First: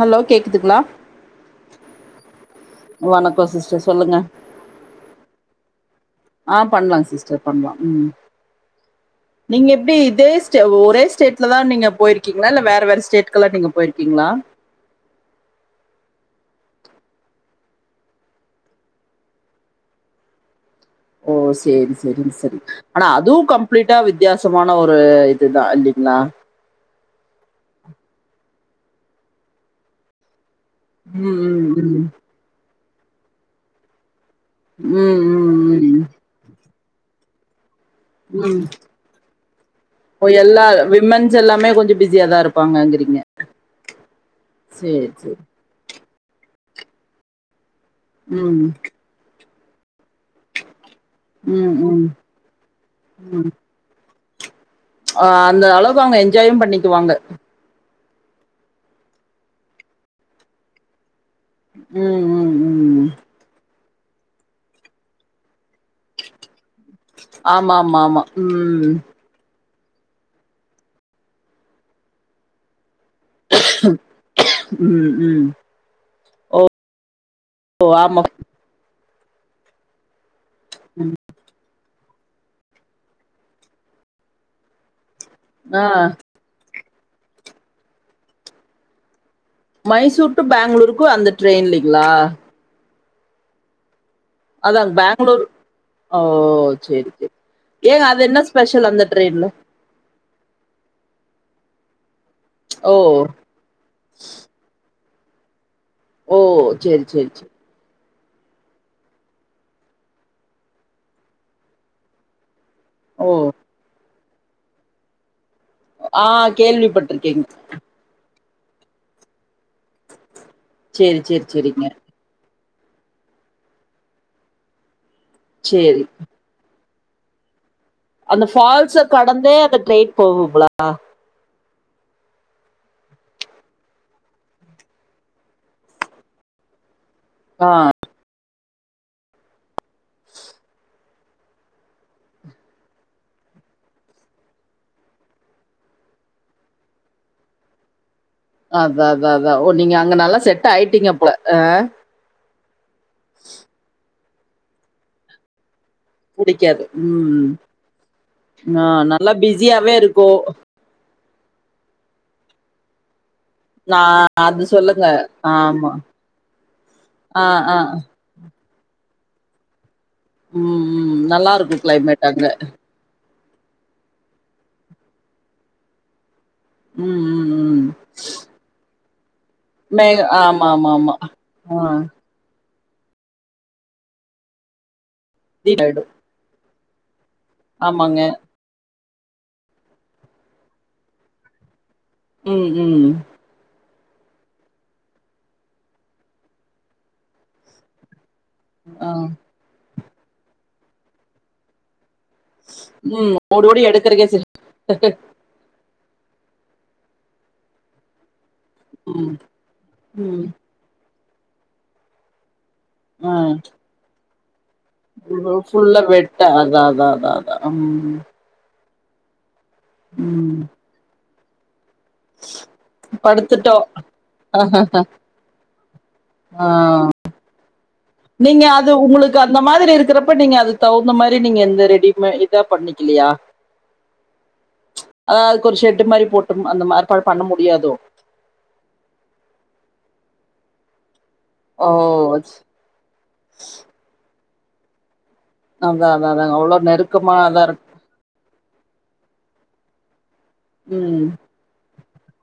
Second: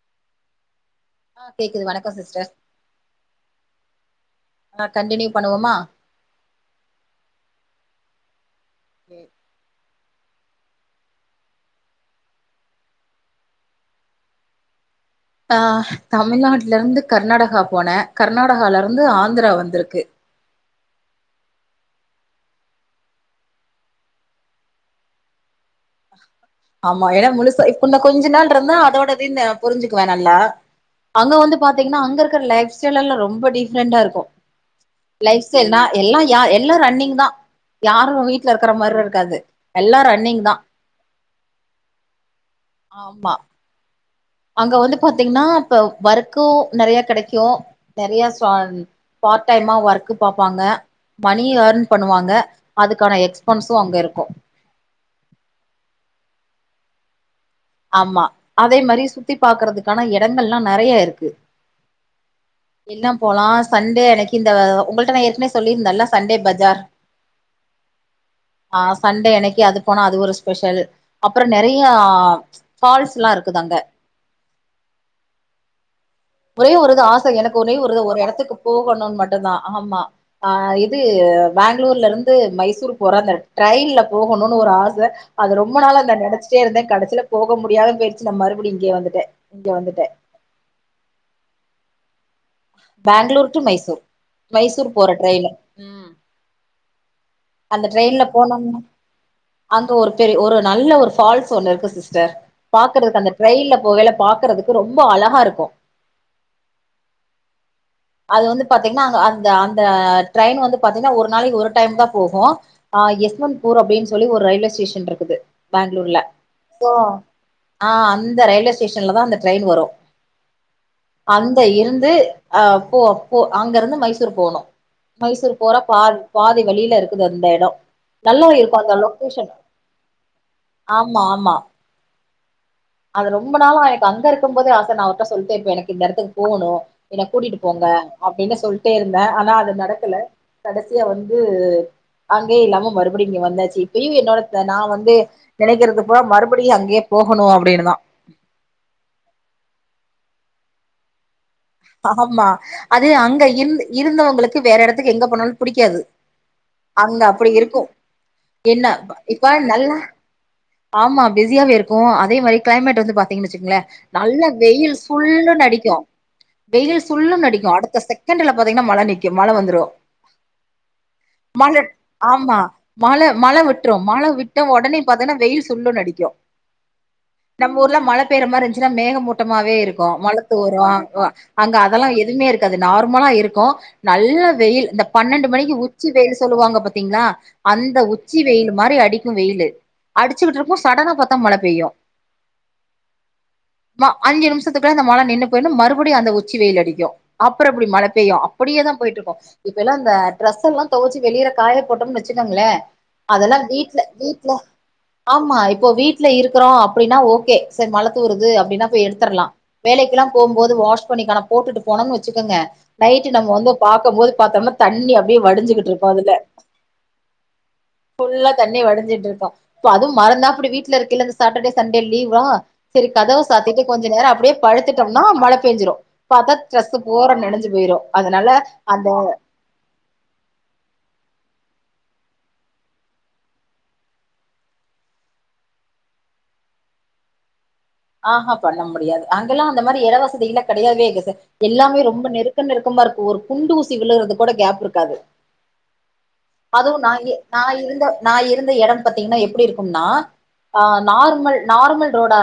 Hello கேக்குதுங்ளா ஆ கேக்குது வணக்க சிஸ்டர் வணக்க சிஸ்டர் சொல்லுங்க ஆ கண்டினியூ பண்ணுவோமா ஆ பண்லா சிஸ்டர் பண்லா ம் கே நீங்க எப்டி இதேஸ்டே ஒரே ஸ்டேட்லதா நீங்க போயிருக்கீங்ளா இல்ல வேற வேற ஸ்டேட்கெலா நீங்க போயிருக்கீங்ளா ஆ தமிழ்நாட்லருந்து கர்நாடகா போன கர்நாடகாலருந்து ஆந்த்ரா வந்திருக்கு ஓ சேரி -செரிங் -செரி ஆனா அதுவு கம்ப்ளீட்டா வித்யாசமான ஒரு இதுதா இல்லிங்ளா ஆமா ஏனா முழுசா இப்ப இன்னு கொஞ்ச நாள்ருந்தா அதோடதியு நா புரிஞ்சுக்குவே நல்லா அங்க ம் வந்து ம், பாத்தீங்னா ம். அங்கருக் க லைப் ஸ்டைல்லெல்லா ரொம்ப டிஃப்ரெண்டாருக்கு ம், லைஃப் ஸ்டைல்னா- ம், ம். எல்லா யா எல்லா ரன்னிங்தா யாரு வீட்ல ம். இருக்கிற மார்ருக்காது எல்லா ஓ ரன்னிங்தா எல்லா விமன்ஸ் எல்லாமே கொஞ்ச பிஸியாதா இருப்பாங்கங்கிறீங்க ஆமா அங்க வந்து சரி சரி பாத்தீங்னா இப்ப ஒர்க்கு நெறையா கெடைக்கு ம் நெறையாச்சுவன் பார்ட் டைமா ஒர்க்கு பாப்பாங்க மணியு ம் ஏர்ன் ம் பண்ணுவாங்க அதுக்கான ம். எக்ஸ்பன்ஸ் கு அங்க இருக்கு ஆ அந்தளவுக்கு அவுங்க என்ஜாயு பண்ணிக்குவாங்க ஆம்மா அதே மாரி சுத்தி பாக்கறதுக்கான எடங்கள்ல்லா நெறைய இருக்கு ம் ம் ம் எல்லாம் போலா சண்டே அன்னைக்கி இந்த உங்கள்ட்ட நா ஏற்கனே சொல்லியிருந்தல்ல சண்டே பஜார் ஆமா ஆமா ஆமா ஆ ம் சண்டே அன்னைக்கி அது போனா அது ஒருச் ஸ்பெஷல் அப்ற நெறையா ஃபால்ஸ்லா இருக் ம் ம் ஓ ஒரே ஒரு இது ஆச எனக்கு ஒரே ஒரு ஒரு ஆமா எடத்துக்கு போகணுன் மட்டுந்தா ஆமா ஆ இது பேங்ளூர்லருந் து மைசூர் போற அந்த ட்ரெயின்ல போகணுனு ஒரு ஆச அது ரொம்ப ஆ நாளா இந்த நெனச்சி ட்டே இருந்த கடைசில போக முடியாத போயிருச்சு நா மறுபடி இங்கே வந்துட்டே இங்க வந்துட்டே மைசூர் டு பேங்ளூருக்கு அந்த ட்ரெயின்ல்லிங்ளா பேங்ளூர் டு மைசூர் அதா மைசூர் போற பேங்களூரு ட்ரெயினு ம் - ஓ சேரி -சேரி அந்த ஏங்க அது ட்ரெயின்ல என்ன போனோம்னா ஸ்பெஷல் அந்த ட்ரெயின்ல அங்க ஒரு பெரி ஒரு நல்ல அங்க ஒரு ஃபால்ஸ் ஒன்னு இருக்கு சிஸ்டர் ஓ பாக்கறதுக்கு அந்த ரயில்ல போகையில பாக்கறதுக்கு ரொம்ப அழகாருக்கு ஓ சேரி சேரி சே அது வந்து பாத்தீங்னா அங்க அந்த அந்த ட்ரெயின் வந்து பாத்தீங்னா ஒரு நாளைக்கு ஒரு டைம்தா போகு ஆ ஓ எஸ்மந்த்பூர் அப்டின் சொல்லி ஒரு ரயில்வே ஸ்டேஷன் ட்ருக்குது பேங்ளூர்ல ஆ கேள்விப்பட்டிருக்கேங்க ஆ அந்த ரயில்வேஸ் ஸ்டேஷன்லதா அந்த ட்ரெயின் வரு சேரி சேரி அந்த சேரிங்க இருந் து அ போ போ அங்கருந்து மைசூர் போனு மைசூர் போறப் சேரி பால் பாதி வழில இருக்குது அந்த எடோ அந்த நல்லா இருக்கு அந்த ஃபால்ஸ கடந்தே அந்த ட்ரெயின் போகுங்ளா மா மா அது ரொம்ப நாளா எனக்கு அங்க இருக்கும் போதே ஆச நா அவர்ட்ட சொல்ட்டே இப்பே எனக்கு இந்த எடத்துக்கு போவுணு என்ன கூட்டிட்டு ஆ போங்க அப்டினு சொல்ட்டே இருந்தே ஆனா அது நடக்கல கடசியா வந்து அங்கியு இல்லாம மறுபடியு இங்க வந்தாச்சி இப்பியு என்னோடத் நா வந்து நெனைக்கிறதுப்ப மறுபடியு அங்கியே போகணு அப்டினுதா அதா அதா அதா ஓ நீங்க அங்க நல்லா செட் ஆயிட்டீங்க அப்ல அ ஆமா அது அங்க இருந் இருந்தவங்களுக்கு வேற எடத்துக்கு எங்க போனாலு புடிக்காது புடிக்காது அங்க ம் அப்பிடி இருக்கு ஆ என்ன நல்லா இப்ப பிஸியாவே நல்லா இருக்கு ஆமா பிஸியாவே இருக்கு அதே மாரி கிளைமேட் வந்து பா த்திங்கன்னு வச்சுங்களே நா நல்லா அது வெயில் சொல்லுங்க சுல்லுனு அடிக்கு ஆமா வெயில் ஆ சுல்லுனு அடிக்கு ஆ அடுத்த செகண்ட்டுல பாத்தீங்கன்னா மழ நிக்கு மழ வந்துரு ம் ம் நல்லா இருக்கு கிளைமேட் அங்க ஆமா மழ மழ விட்று மழ விட்ட ஒடனே பாத்தீங்ன்னா வெயில் சுல்லுனு அடிக்கு ம் ம் நம்ம ம் ஊர்ல மழ பெய்ற மாரி இருந்ச்சுன்னா மேகமூட்டமாவே இருக்கு மே மழ ஆமா தூரோ ஆமா ஆமா வ அங்க ஆ அதெல்லா எதுவுமே இருக்காது நார்மலா இருக்கு நல்ல வெயில் இந்த பன்னெண்டு மணிக்கு ஆயிடு உச்சி வெயில் சொல்லுவாங்க பாத்தீங்களா அந்த ஆமாங்க உச்சி வெயில் மாரி அடிக்கு வெயிலு அடிச்சுட்டு இருக்கும்போ சடனா பாத்தா மழ பெய்யு ம் ம் ம அஞ்சு நிமிச்சத்துக்குள்ள அந்த மழ நின்னு போயிடு மறு படியு அந்த உச்சி வெயில் அடிக்கு அப்புறோ அப்டி மழ பெய்யு அப்படியே தா ஆ போயிட்டு இருக்கு இப்பெல்லா அந்த ட்ரெஸ் எல்லா துவச்சி வெளியற காய போட்டம்னு வச் சுக்கங்களே ம் அதெல்லா ஓடி ஓடி வீட்ல எடுக்கறக்கே சரி வீட்ல ஆம் மா இப்போ வீட்ல இருக்குறோ அப்டின்னா ஓகே சரி மழ துவருது அப்டின்னா ம் எடுத்துட்லா வேலைக்கெல்லா ம் போம் போது வாஷ் பண்ணிக்கானா போட்டுட்டு போனோன்னு வச்சுக்கோங்க நைட்டு ஆ நம்ம வந்து பாக்கம் போது பாத்தோம்னா தண்ணி அப்டியே ஃபுல்லா வடிஞ்சுகுட்ருக்கு அதுல வெட்ட அதா அதா அதா அதா ம் ஃபுல்லா தண்ணி வடிஞ்சிட்ருக்கு அதுவு மறந்தா ம் அப்டி வீட்ல இருக்கைல அந்த சாட்டர்டே சண்டே லீவ்வா செரி கதவ படுத்துட்டோ சாத்திட்டு கொஞ்ச நேரோ அப்டியே படுத்துட்டம் னா மழ பெஞ்சிறு பாத்தா ஆ ட்ரெஸ்ஸீ போற நெஞ்சு போயிரு அதனால நீங்க அது அந்த உங்களுக்கு அந்த மாரி இருக்கிறப்ப நீங்க அதுக்கு தகுந்த மாரி நீங்க எந்த ரெடிமே இதா பண்ணிக்குலையா ஆ அதுக்கு ஒரு ஷட்டு மாரி போட்டும் அந்த மார்பாடு பண்ண முடியாதோ ஆஹா பண்ண முடியாது அங்கெல்லா அந்த மாரி எட வசதிலா கெடையாவே இல்ல ச ஓ எல்லாமே ரொம்ப நெருக்க நெருக்கமா இருக்கு ஒரு குண்டு ஊசி விழுறதுக்கு கூட கேப் இருக்காது அதா அதா அதாங்க அவ்ளோ அதுவு நா இ நெருக்கமாதா நா இருக் இருந்த நா இருந்த எடம் பாத்தீங்கன்னா எப்டி இருக்கும்னா ஆ ம் நார்மல் நார்மல் ரோடா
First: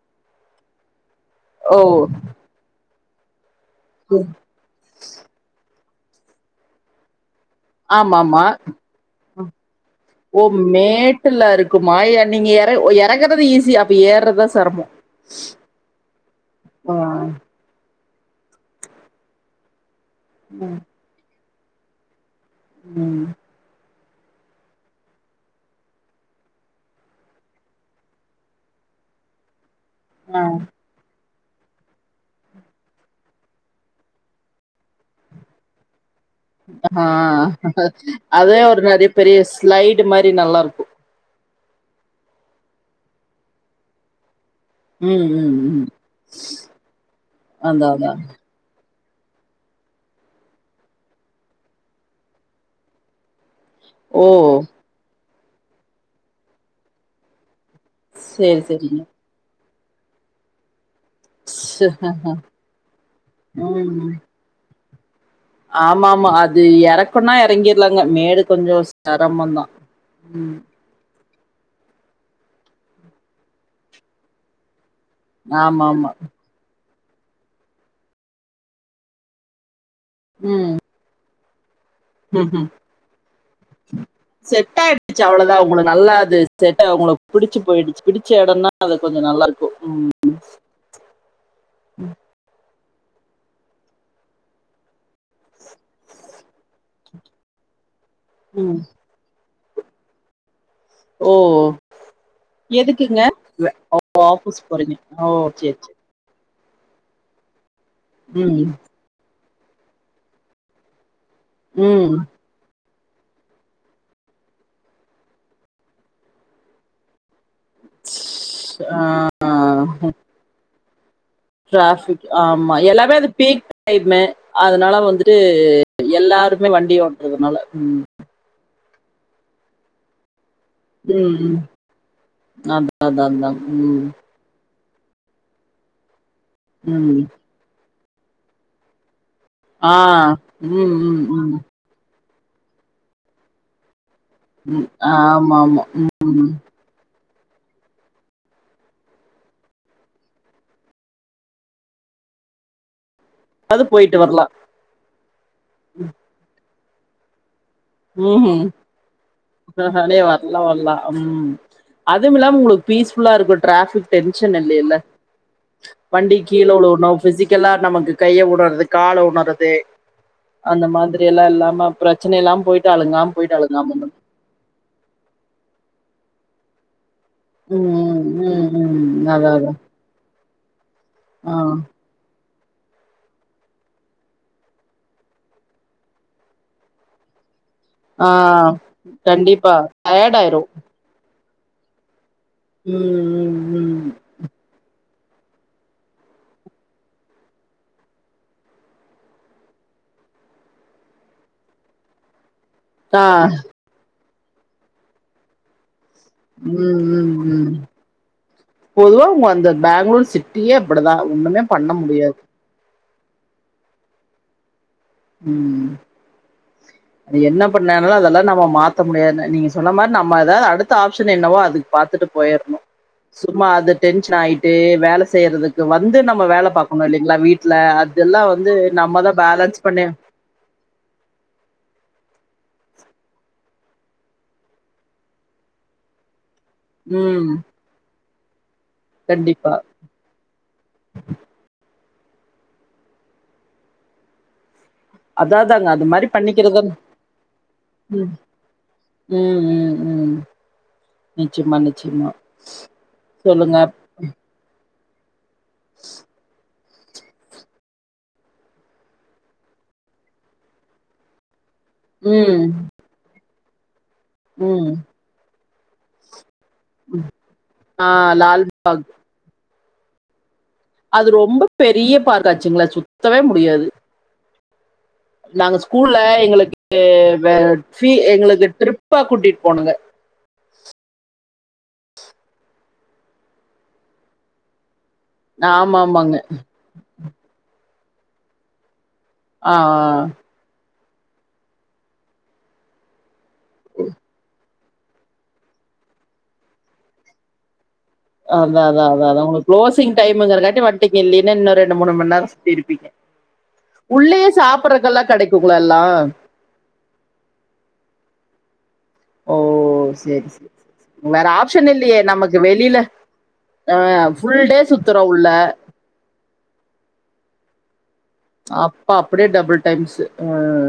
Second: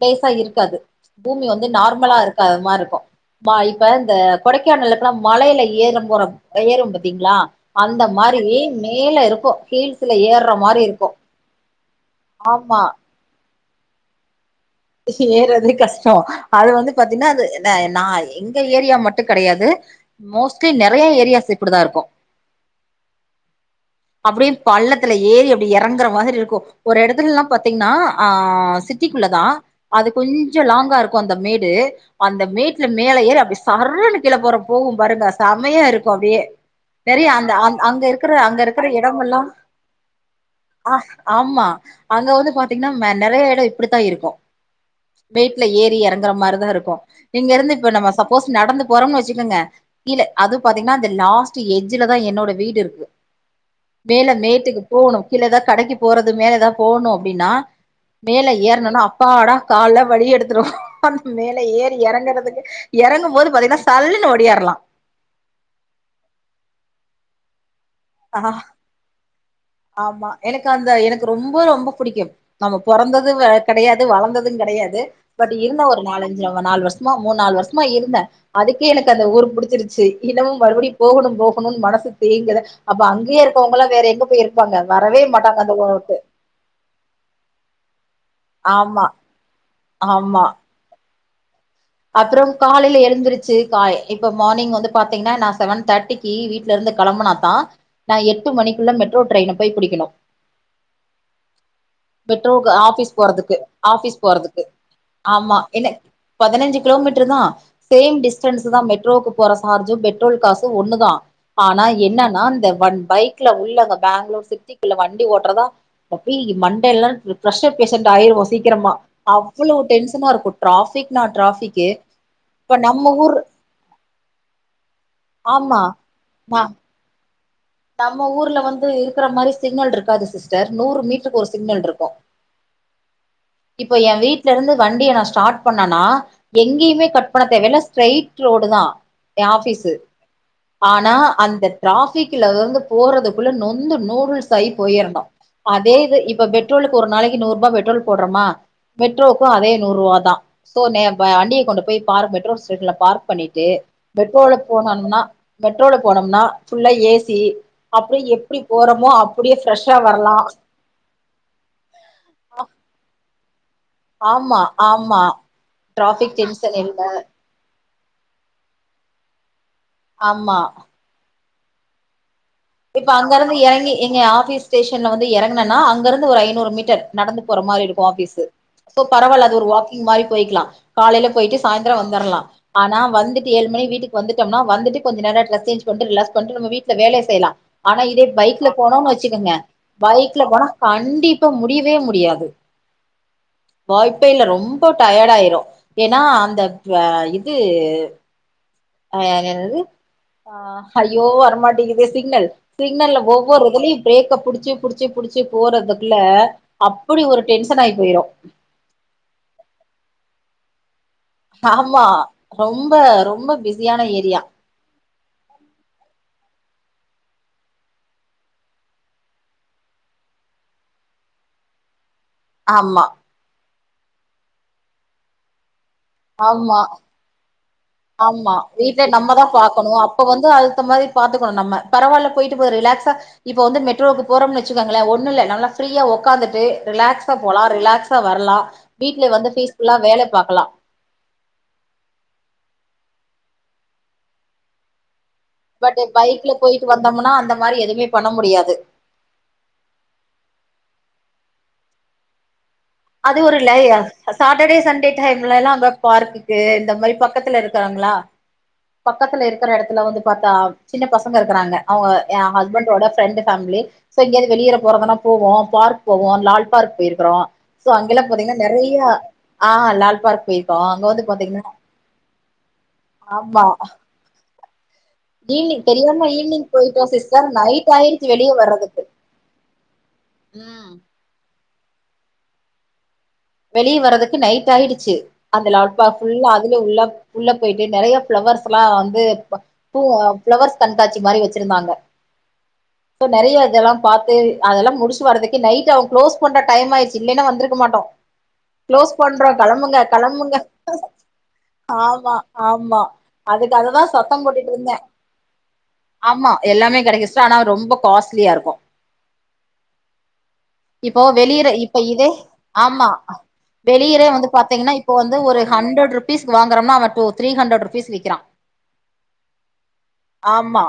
பிளேஸா இருக்காது பூமி வந்து ஓ நார்மலா இருக்காத மாரி இருக்கு மா இப்ப இந்த கொடைக்கானல்ல பொனா மலையில ஏறம் போற ஏறுவோ பாத்தீங்களா அந்த ஆமா மாரி ஆமா மேல இருக்கு ஹில்ஸுல ஓ மேட்டுல இருக்குமா எ நீங்க எற ஆமா எறக்குறது ஈஸி அப்ப ஏற்றதா செரமோ ஏறது கஷ்டொ அது வந்து ஆ பாத்தீங்கன்னா அந்த இல்ல நா எங்க ஏரியா மட்டு கெடையாது மோஸ்ட்லி ம் நறைய ஏரியாஸ் இப்டிதா இருக்கு ம் அப்டியு பள்ளத்துல ஏறி அப்டி எறங்குற மாதிரி இருக்கு ஒரு எடத்துலல்லா பாத்தீங்ன்னா ஆ சிட்டிக்குள்ள தா அது ஆ கொஞ்சொ லாங்கா இரு க்கு அந்த மேடு அந்த மேட்டுல மேல ஏறி அப்டி சர்ருன்னு கிழ போற போகு பாருங்க செம்மையா இருக்கு அப்டியே ஆ. நெறையா அந்த அங் அங்க இருக்குற அதே அங்க ஒரு இருக்குற நெறைய எடம் பெரிய எல்லா ஸ்லைடு மாரி நல்லா இருக்கு ஆ ஆமா அங்க வந்து பாத்தீங்ன்னா மெ நெறைய எடொ இப்டித்தா இருக்கு ம் ம் மேட்ல ம் ஏறி எறங்குற மாரிதா இருக்கு இங்க இருந்து அதா இப்ப நம்ம அதா சப்போஸ் நடந்து போறோம்னு வச்சுக்கங்க இல்ல அது பாத்தீங்கன்னா இந்த லாஸ்ட் ஏஜ்ஜுல தா என்னோட வீடு இருக்கு ஓ மேல மேட்டுக்கு போணு கீழ ஏதா கடைக்கு போறது மேலே ஏதா போகணு அப்டின்னா மேல சேரி ஏறணுன்னா சேரிங்க அப்பாடா கால்லா வலி எடுத்துடு மேல ஏறி எறங்கறதுக்கு எறங்கும் போது பாத்தீங்கன்னா ம் சல்லுன்னு ஒடியாருல ஆமா ஆமா அது எறக்கொன்னா எறங்கிட்லாங்க மேடு ஆஹ் கொஞ்ச செரமொதா ஆமா எனக்கு அந் த எனக்கு ரொம்ப ரொம்ப புடிக்கும் நம்ம பொறந்தது வ கெடையாது வளந்தது கெடையாது பட் இருந்தே ஆமா ஒரு ஆமா நாலஞ்சு வ நாலு வருஷமா மூண் நாலு வருஷமா இருந்தே அதுக்கே எனக்கு அந்த ஊர் புடிச்சிருச்சு இன்னமும் மறுபடியு போகணு போகணுன் மனசு தேங்குத ம் அப்ப அங்கயே இருக்கவங்கல்லா வேற எங்க போய் இரு செட்டா [inaudible] ச்சு அவ்ளோதா அவுங்களுக்கு நல்லா அது செட் [inaudible] அவங்கள பிடிச்சு போயிடுச்சு பிடிச்ச எடந்தா அது ஆமா கொஞ்சோ நல்லாரு ஆமா அப்பறோம் காலைல எழுந்துருச்சு காய் இப்ப மார்னிங் வந்து பாத்தீங்ன்னா நா செவன் தேட்டி க்கி வீட்ல இருந்து கெளம்பனா தா நா எட்டு ம். மணிக்குள்ள மெட்ரோ ட்ரெயின்ன போய் புடிக்கணு ஓ ஓ மெட்ரோக்கு ஆபீஸ் போறதுக்கு ஆபீஸ் ஆஃபீஸ் போறதுக்கு போறீங்க ஓ ஆமா சரி என்ன சரி பதினைஞ்சு கிலோமீட்டர் தா சேம் டிஸ்டன்ஸ் ம் தா மெட்ரோக்கு போற சார்ஜும் பெட்ரோல் காசு ஒன்னுதா ஆனா ம் என்னன்னா இந்த ஒன் பைக் ல உள்ளங்க பேங்ளூர் சிட்டிக்குள்ள வண்டி ஓட்டுறதா அப்டீ மண்டேல்லா பிரஷர் பேஷன்ட் ஆயிருவோ சீக்கிரமா அவ்ளோ டென்ஷனா இருக்கு ட்ராஃபிக்னா‌ ட்ராஃபிக் ட்ராஃபிக் ஆமா எல்லாமே அது பீக் டைம்மு அதனால வந்துட்டு ஆமா நா எல்லாருமே வண்டி ஓட்றதுனால நம்ம ஊர்ல வந்து இருக்கற மாரி சிக்னல்ட்ருக்காது சிஸ் டர் நூறு ம் மீட்டருக்கு ஒரு ம். சிக்னல்ட்ருக்கு அதான் அதான் அதான் இப்ப ம் எ வீட் ல இருந்து வண்டிய நா ஸ்டார்ட் பண்ணனா எங்கேயுமே ம் கட் பண்ண தேவைல்ல ஸ்ட்ரைட் ரோடு தா எ ஆஃபீஸு ஆ ம் ஆனா ம் ம் அந்த டிராஃபிக்லர்ந்து போறதுக்குள்ள நொந்து நூடுல்ஸ் சாய் ம் போயிர்ணு ஆமா ஆமா அதே இது இப்ப ம் பெட்ரோலுக்கு ஒரு நாளைக்கு நூர்ருபா பெட்ரோல் போடுறமா மெட்ரோக்கு அதே நூர்ருவாதா சோ நே வ வண்டிய கொண்டு போய் பார்க் மெட்ரோ ஸ்டேஷன்ல பார்க் பண்ணிட் டு அது போயிட்டு வரலாம் மெட்ரோல போனம்னா மெட்ரோல போனம்னா ஃபுல்லா ஏ சி அப்டிய ம் எப்டி போறோமோ அப்டியே ஃப்ரெஷ்ஷா ஆஹானே வரறலா வர்ல வர்லா ம் அதுமில்லாம உங்களுக்கு பீஸ் ஃபுல்லா இருக்கு ட்ராஃபிக் டென்ஷன் ஆமா இல்லைல ஆமா டிராஃபிக் வண்டி கீழ டென்ஷன் உழுவனு இல்ல பிசிக் லா நமக்கு கைய உடுறது கால உணறது ஆமா அந்த மாத் ரில்லா இல்லாம பிரச்சன இல்லம போயிட் இப்ப அங்கருந்து இறங்கி எங்க ஆபிஸ் ஸ்டேஷன்ல வந்து இறங்கனனா அங்கருந்து ஒரு ஐநூறு மீட்டர் நடந்து போற மாரி இருக்கு ம் ஆபீஸ்ஷு ம் சோ ம் பரவால்ல அதா அது ஒரு அதா வாக்கிங் மாரி போயிக்லா காலைல ஆ போயிட்டு சாய்ந்ரோ வந்தர்லா ஆனா வந்துட்டு ஏழு மணி வீட்டுக்கு வந்துட்டம்னா வந்துட்டு கொஞ்ச நேரோ ட்ரஸ் சேஞ் பண்ட்டு ரிலாக்ஸ் பண்ட்டு நம்ம வீட்ல வேலய செய்லா ஆனா இதே பைக்ல ஆ போனோன் வச்சுக்கோங்க கண்டிப்பா டயர்ட் பைக்ல ஆயிரு போனா கண்டிப்பா முடியவே முடியாது ம் ம் ம் வாய்ப்பே இல்ல ரொம்போ டயேட்டாயிரு ஏனா அந்த ட்ரே இது அய என்னது ஆ ஐயோ வரமாட்டேக்குது சிக்னல் சிக்னல்ல ஆ ஒவ்வொரு இதுலயு பிரேக்க புடிச்சு புடிச்சு புடிச்சு போறதுக்குள்ள ம் அப்படி ம் ஒரு ம் டென்ஷன்னாய் போயிரு பொதுவா உங்க அந்த பேங்ளூர் சிட்டியே அப்டிதா ஒண்ணுமே பண்ண ஆமா முடியாது ரொம்ப ரொம்ப பிஸியான ஏரியா ம் அது என்ன பண்ணனாலு அதெல்லா நம்ம மாத்த முடியாது நீங்க சொன்ன மாரி நம்ம ஏதாவ்து அடுத்த ஆப்ஷன் என்னவோ அதுக்கு பாத்துட்டு போயிர்ணு ஆமா சும்மா அது டென்ஷன் ஆயிட்டு வேல செய்யறதுக்கு வந்து நம்ம வேல ஆமா பாக்கணு இல்லி ங்ளா வீட்ல அதெல்லா ஆமா வந்து வீட்ல நம்மதா பேலன்ஸ் பாக்கணு பண்ணி அப்ப வந்து அல்த்த மாரி பாத்துக்கணு நம்ம பரவால்ல போய்ட்டு போது ரிலாக்ஸா இப்ப வந்து மெட்ரோவுக்கு போறோம்ன் வெச்சுக்காங்ளே ஒன்னு இல்ல நம்ள ஃப்ரீயா உக்காந்துட்டு ரிலாக்ஸா ம் போலா ரிலாக்ஸா வர்லா வீட்ல வந்து கண்டிப்பா. பீஸ்ஃபுல்லா வேல பாக்லா அதாதாங்க பட் அது மாரி பைக்ல பண்ணிக்கிறது போயிட்டு வந்தம்னா அந்த மாரி எதுமே பண்ண ம். முடியாது ம் ம் ம் நிச்சய்மா நிச்சய்மா அது ஒரு லேயா சாட்ட டே சண்டே டைம்லல்லா அ பார்க்குக்கு இந்த மாதிரி பக்கத்துல இருக் காங்ளா பக்கத்துல இருக்கிற எடத்துல வந்து பாத்தா சின்ன பசங்க இருக்கறாங்க அவங்க என் ம், ஹஸ்பண்டோட ஃப்ரெண்டு் ஃபேம்லி சோ எங்கயாவது வெளியேற ம். போறதுனா போவோ பார்க் போவோ லால் பார்க் போயிருக்குறோ சோ ஆ அங்கல்லா பாத்தீங்கன்னா லால் நெறைய ஆ லால் பார்க் போய் அது ரொம்ப பெரிய பார்க்காட்சுங்களே சுத்தவே முடியாது நாங்க ஈவி்னிங் ஸ்கூல்ல தெரியாம ஈவி்னிங் எங்களுக்கு போயிட்டோ சிஸ்டர் வே நைட் ஃபீ ஆய்ருச்சு வெளிய எங்களுக்கு வர்றதுக்கு ட்ரிப்பா கூட்டிட்டு போனோங்க. ம் வெளிய வர்றதுக்கு நைட் ஆய்டுச்சு அந்த ஆமா லால்பா ஆமாங்க. ஃபுல்லா அதுல உள்ள உள்ள போய்ட்டு நெறைய ஃப்ளவர்ஸ்ல்லா வந்து ஆ பூ ஃப்ளவர்ஸ் கண்காட்சி மாரி வச்சிருந்தாங்க‌ சோ நெறைய இதெல்லா பாத்து அதெல்லா முடிச்சு வரதுக்கு நைட் அவ க்ளோஸ் பண்ற டைம் ஆய்ருச்சு இல்லன்னா வந்திருக்க மாட்டோ ஆ அதான் அதான் க்ளோஸ் அதான் அதான் பண்றோ உங்களுக்கு கெளம்புங்க க்ளோசிங் கெளம்புங்க டைமுங்கிறங்காட்டி வந்ட்டீங்க இல்லைன்னா இன்னும் மணி ஆமா நேரம் ஆமா சுத்திருப்பீங்க. அதுக்காகதா சத்த உள்ளயே போட்டுட்டு இருந்த சாப்பிடறக்கெல்லாம் கெடைக்குங்களா எல்லாம்? ஆமா எல்லாமே கெடைக்கு சிஸ்டர் ஆனா ரொம்ப காஸ்ட்லியா இருக்கு ஓ! சரி, சரி. இப்போ வேற வெளியற ஆப்ஷன் இப்ப இல்லையே இதே நமக்கு வெளியில ஆமா அ வெளியற வந்து ஃபுல் டே பாத்தீங்கன்னா இப்ப சுத்துறோம் வந்து உள்ள. ஒரு ஹண்ட்ரட் பீஸ் க்கு வாங்குறோமா அவ டு த்ரீஹண்ட்ரட் ருபிஸ் விக்கிறா அப்ப அப்டியே டபுள் டைம்ஸ் அ ஆமா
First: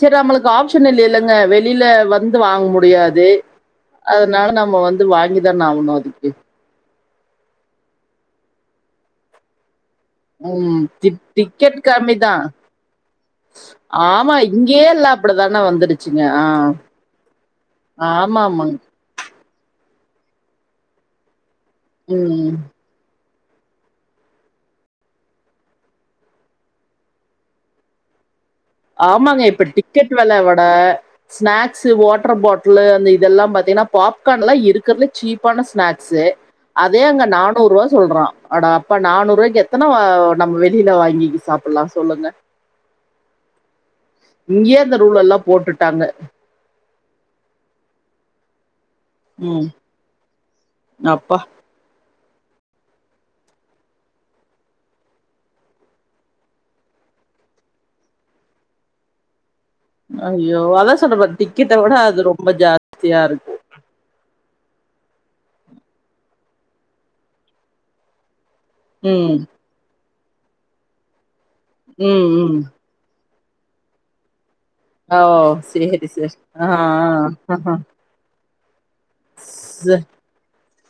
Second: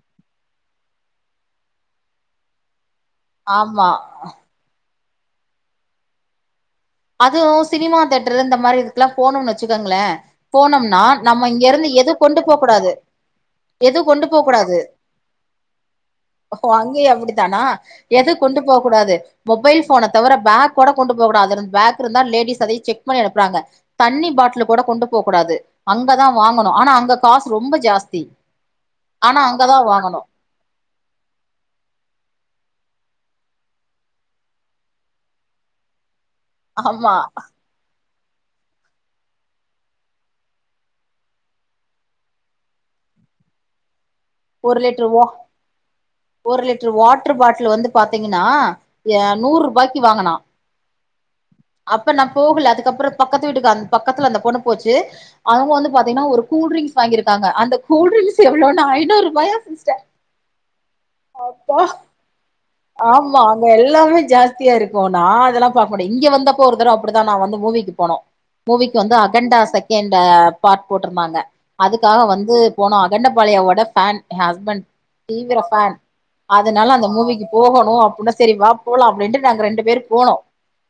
சரி நம்மளுக்கு ஆப்ஷன் இல்லைல்லங்க வெளில வந்து வாங்க முடியாது ஆமா அது அதனால நம்ம வந்து வாங்கி தான ஆகணு அதுக்கு அதுவு சினிமா தேட்டரு இந்த மாரி இதுக்கெல்லா போனுன் வச்சுக்கோங்களே ம். போனோம்னா டிக் நம்ம இங்க டிக்கெட் இருந்து எது கம்மி கொண்டு தான். போ கூடாது எது கொண்டு ஆமா, போ கூடாது இங்கேயே எல்லாம் அப்படிதான வந்துருச்சுங்க. ஆ. எது கொண்டு போ ஆமாமாங்க. கூடாது மொபைல் ஃபோன தவிர பேக் கூட கொண்டு போ கூடாது பேக் இருந்தா ம். லேடிஸ் அதையு செக் பண்ணி அனுப்புறாங்க தண்ணி பாட்ல கூட கொண்டு போ கூடாது அங்கதா வாங்கணு ஆனா அங்க காசு ரொம்ப ஜாஸ்தி ஆனா ஆமாங்க இப்ப அங்கதா டிக்கெட் வாங்கணு வெல விட ஸ்நாக்ஸ்ஸூ வாட்டர் பாட்லு அந்த இதெல்லா பாத்தீங்கன்னா பாப்கார்ன்ல்லா இருக்கறதுல சீப்பான ஸ்நாக்ஸ்ஸு அதே ஆமா அங்க நானூறுவா சொல்றா அட அப்ப நானூறுரூவாய்க்கு எத்தன நம்ம வெளில வாங்கி சாப்டலா சொல்லுங்க இங்கயே ஒரு அந்த லிட்டர் ரூல் வா எல்லா போட்டுட்டாங்க ஒரு லிட்டர் வாட்டர் பாட்டில் வந்து பாத்தீங்கன்னா நூறு ம். ரூபாய்க்கு வாங்கனா அப்பா அப்ப நான் போகல அதுக்கப்பற பக்கத்து வீட்டுக்கு அந்த பக்கத்துல அந்த பொண்ணு போச்சு அவங்க வந்து பாத்தீங்கன்னா ஒரு கூல்ட்ரிங்க்ஸ் வாங்கிருக்காங்க அந்த கூல்ட்ரிங்க்ஸ் எவ்ளோனா ஐநூரூபாயா சிஸ் ஐய்யோ அதா சொல்ற டிக்கெட்ட விட அது ரொம்ப ஜாஸ்தியா ஆமா இருக்கு அங்க எல்லாமே ஜாஸ்தியா இருக்கு நா அதெல்லா பாக்க முடியு இங்க வந்தப்போ ஒரு தர அப்படிதா நா வந்து மூவிக்கு போனோ மூவிக்கு வந்து ம். அகண்டா செகண்ட் பார்ட் போட்ருந்தாங்க அதுக்காக ம், வந்து ம். போனோ அகண்ட பாளையாவோட ஃபேன் என் ஹஸ்பண்ட் ஓ! தீவிர ஃபேன் சரி, சரி. ஆ, அதனால அந்த மூவிக்கு ஆ. ஆ. போகணு அப்படின் சரி வா போலா அப்படின்ட்டு நாங்க ரெண்டு ச பேரு போனோ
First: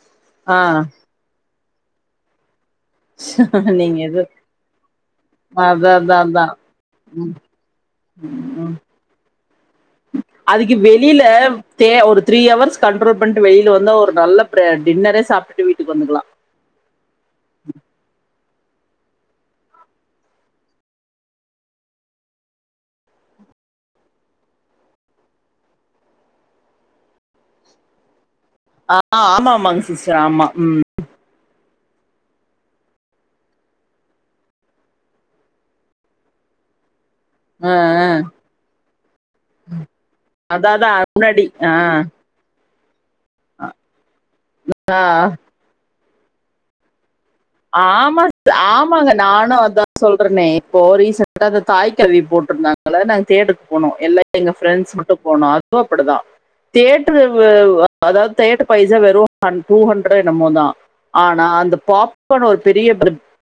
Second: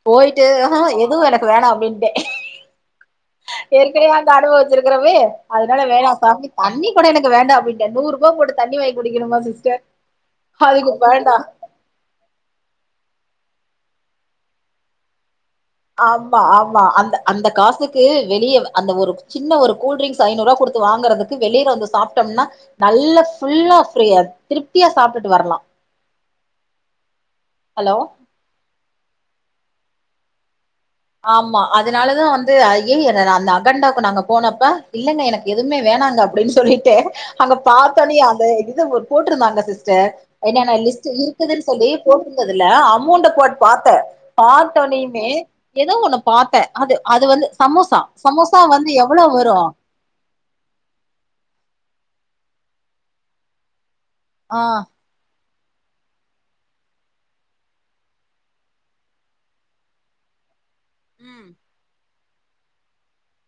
போய்ட்டு ஆ. எதுவு எனக்கு வேணா அப்படின்ட்டே ச [inaudible] ஏற்கனவே அங்க அனுபவச்சிருக்கோமே அதனால அதான், வேணாம் அதான், சாமி அதான். தண்ணி கூட ம், எனக்கு வேண்டா அப்படின்டே நூறு லோன் போட்டு ம். தண்ணி வாங்கி குடிக்கணுமா சிஸ்டர் அதுக்கு வெளில சே ஒரு த்ரீ அவர்ஸ் கண்ட்ரோல் பண்ட்டு வெளில வந்தா ஒரு நல்ல டின்னரே சாப்ட்டுட்டு வீட்டுக் அ ஆமா அந்த அந்த காசுக்கு வெளிய அந்த ஒரு சின்ன ஒரு கூல்ட்ரிங்க்ஸ் ஐநூறுவா குடுத்து வாங்குறதுக்கு வெளிய வந்து சாப்ட்டோம்னா நல்ல ஃபுல்லா திருப்தியா சாப்ட்டுட்டு வரலா ஹலோ? ஆ ஆமாமாங் சிஸ்டர் ஆமா ம். ஆமா அதனாலதா வந்து அய்யய்ய ந நா அந்த அகண்டாவ்க்கு நாங்க போனப்ப இல்லங்க எனக் எதுமே வேணாங்க அப்டினு சொல்லிட்டு அங்க ஆ, ஆ. பாத்தொனியு அந்த இது ஒர் போட்ருந்தாங்க சிஸ்டர். அதான் என்னன்ன அதான் லிஸ்ட்டு முன்னாடி இருக்குதுன் ஆ சொல்லி போட்ரு ந்ததுல அமௌண்ட போட் பாத்தே ஆ. பாத்தொனியுமே எதோ ஒண்ண பாத்தே அது அது வந்து சமோசா சமோசா வந்து எவ்வளோ வரு? சொல்றனே இப்போ ரீசெண்டா அந்த தாய்க்கெழவி போட்டிருந்தாங்கள்ல நாங்க தேட்ருக் போனோ எல்லா எங்க ஆ ஃப்ரெண்ட்ஸ் மட்டு போனோ அதுவு அப்பிடிதா. தியேட்ரு வ வ் அதாவ் தியேட்ரு பைசா வெறு ஹண் டூ ஹண்ட்ரோ என்னமோ தா. ம் ஆனா அந்த பாப்கான் ஒரு பெரிய பிர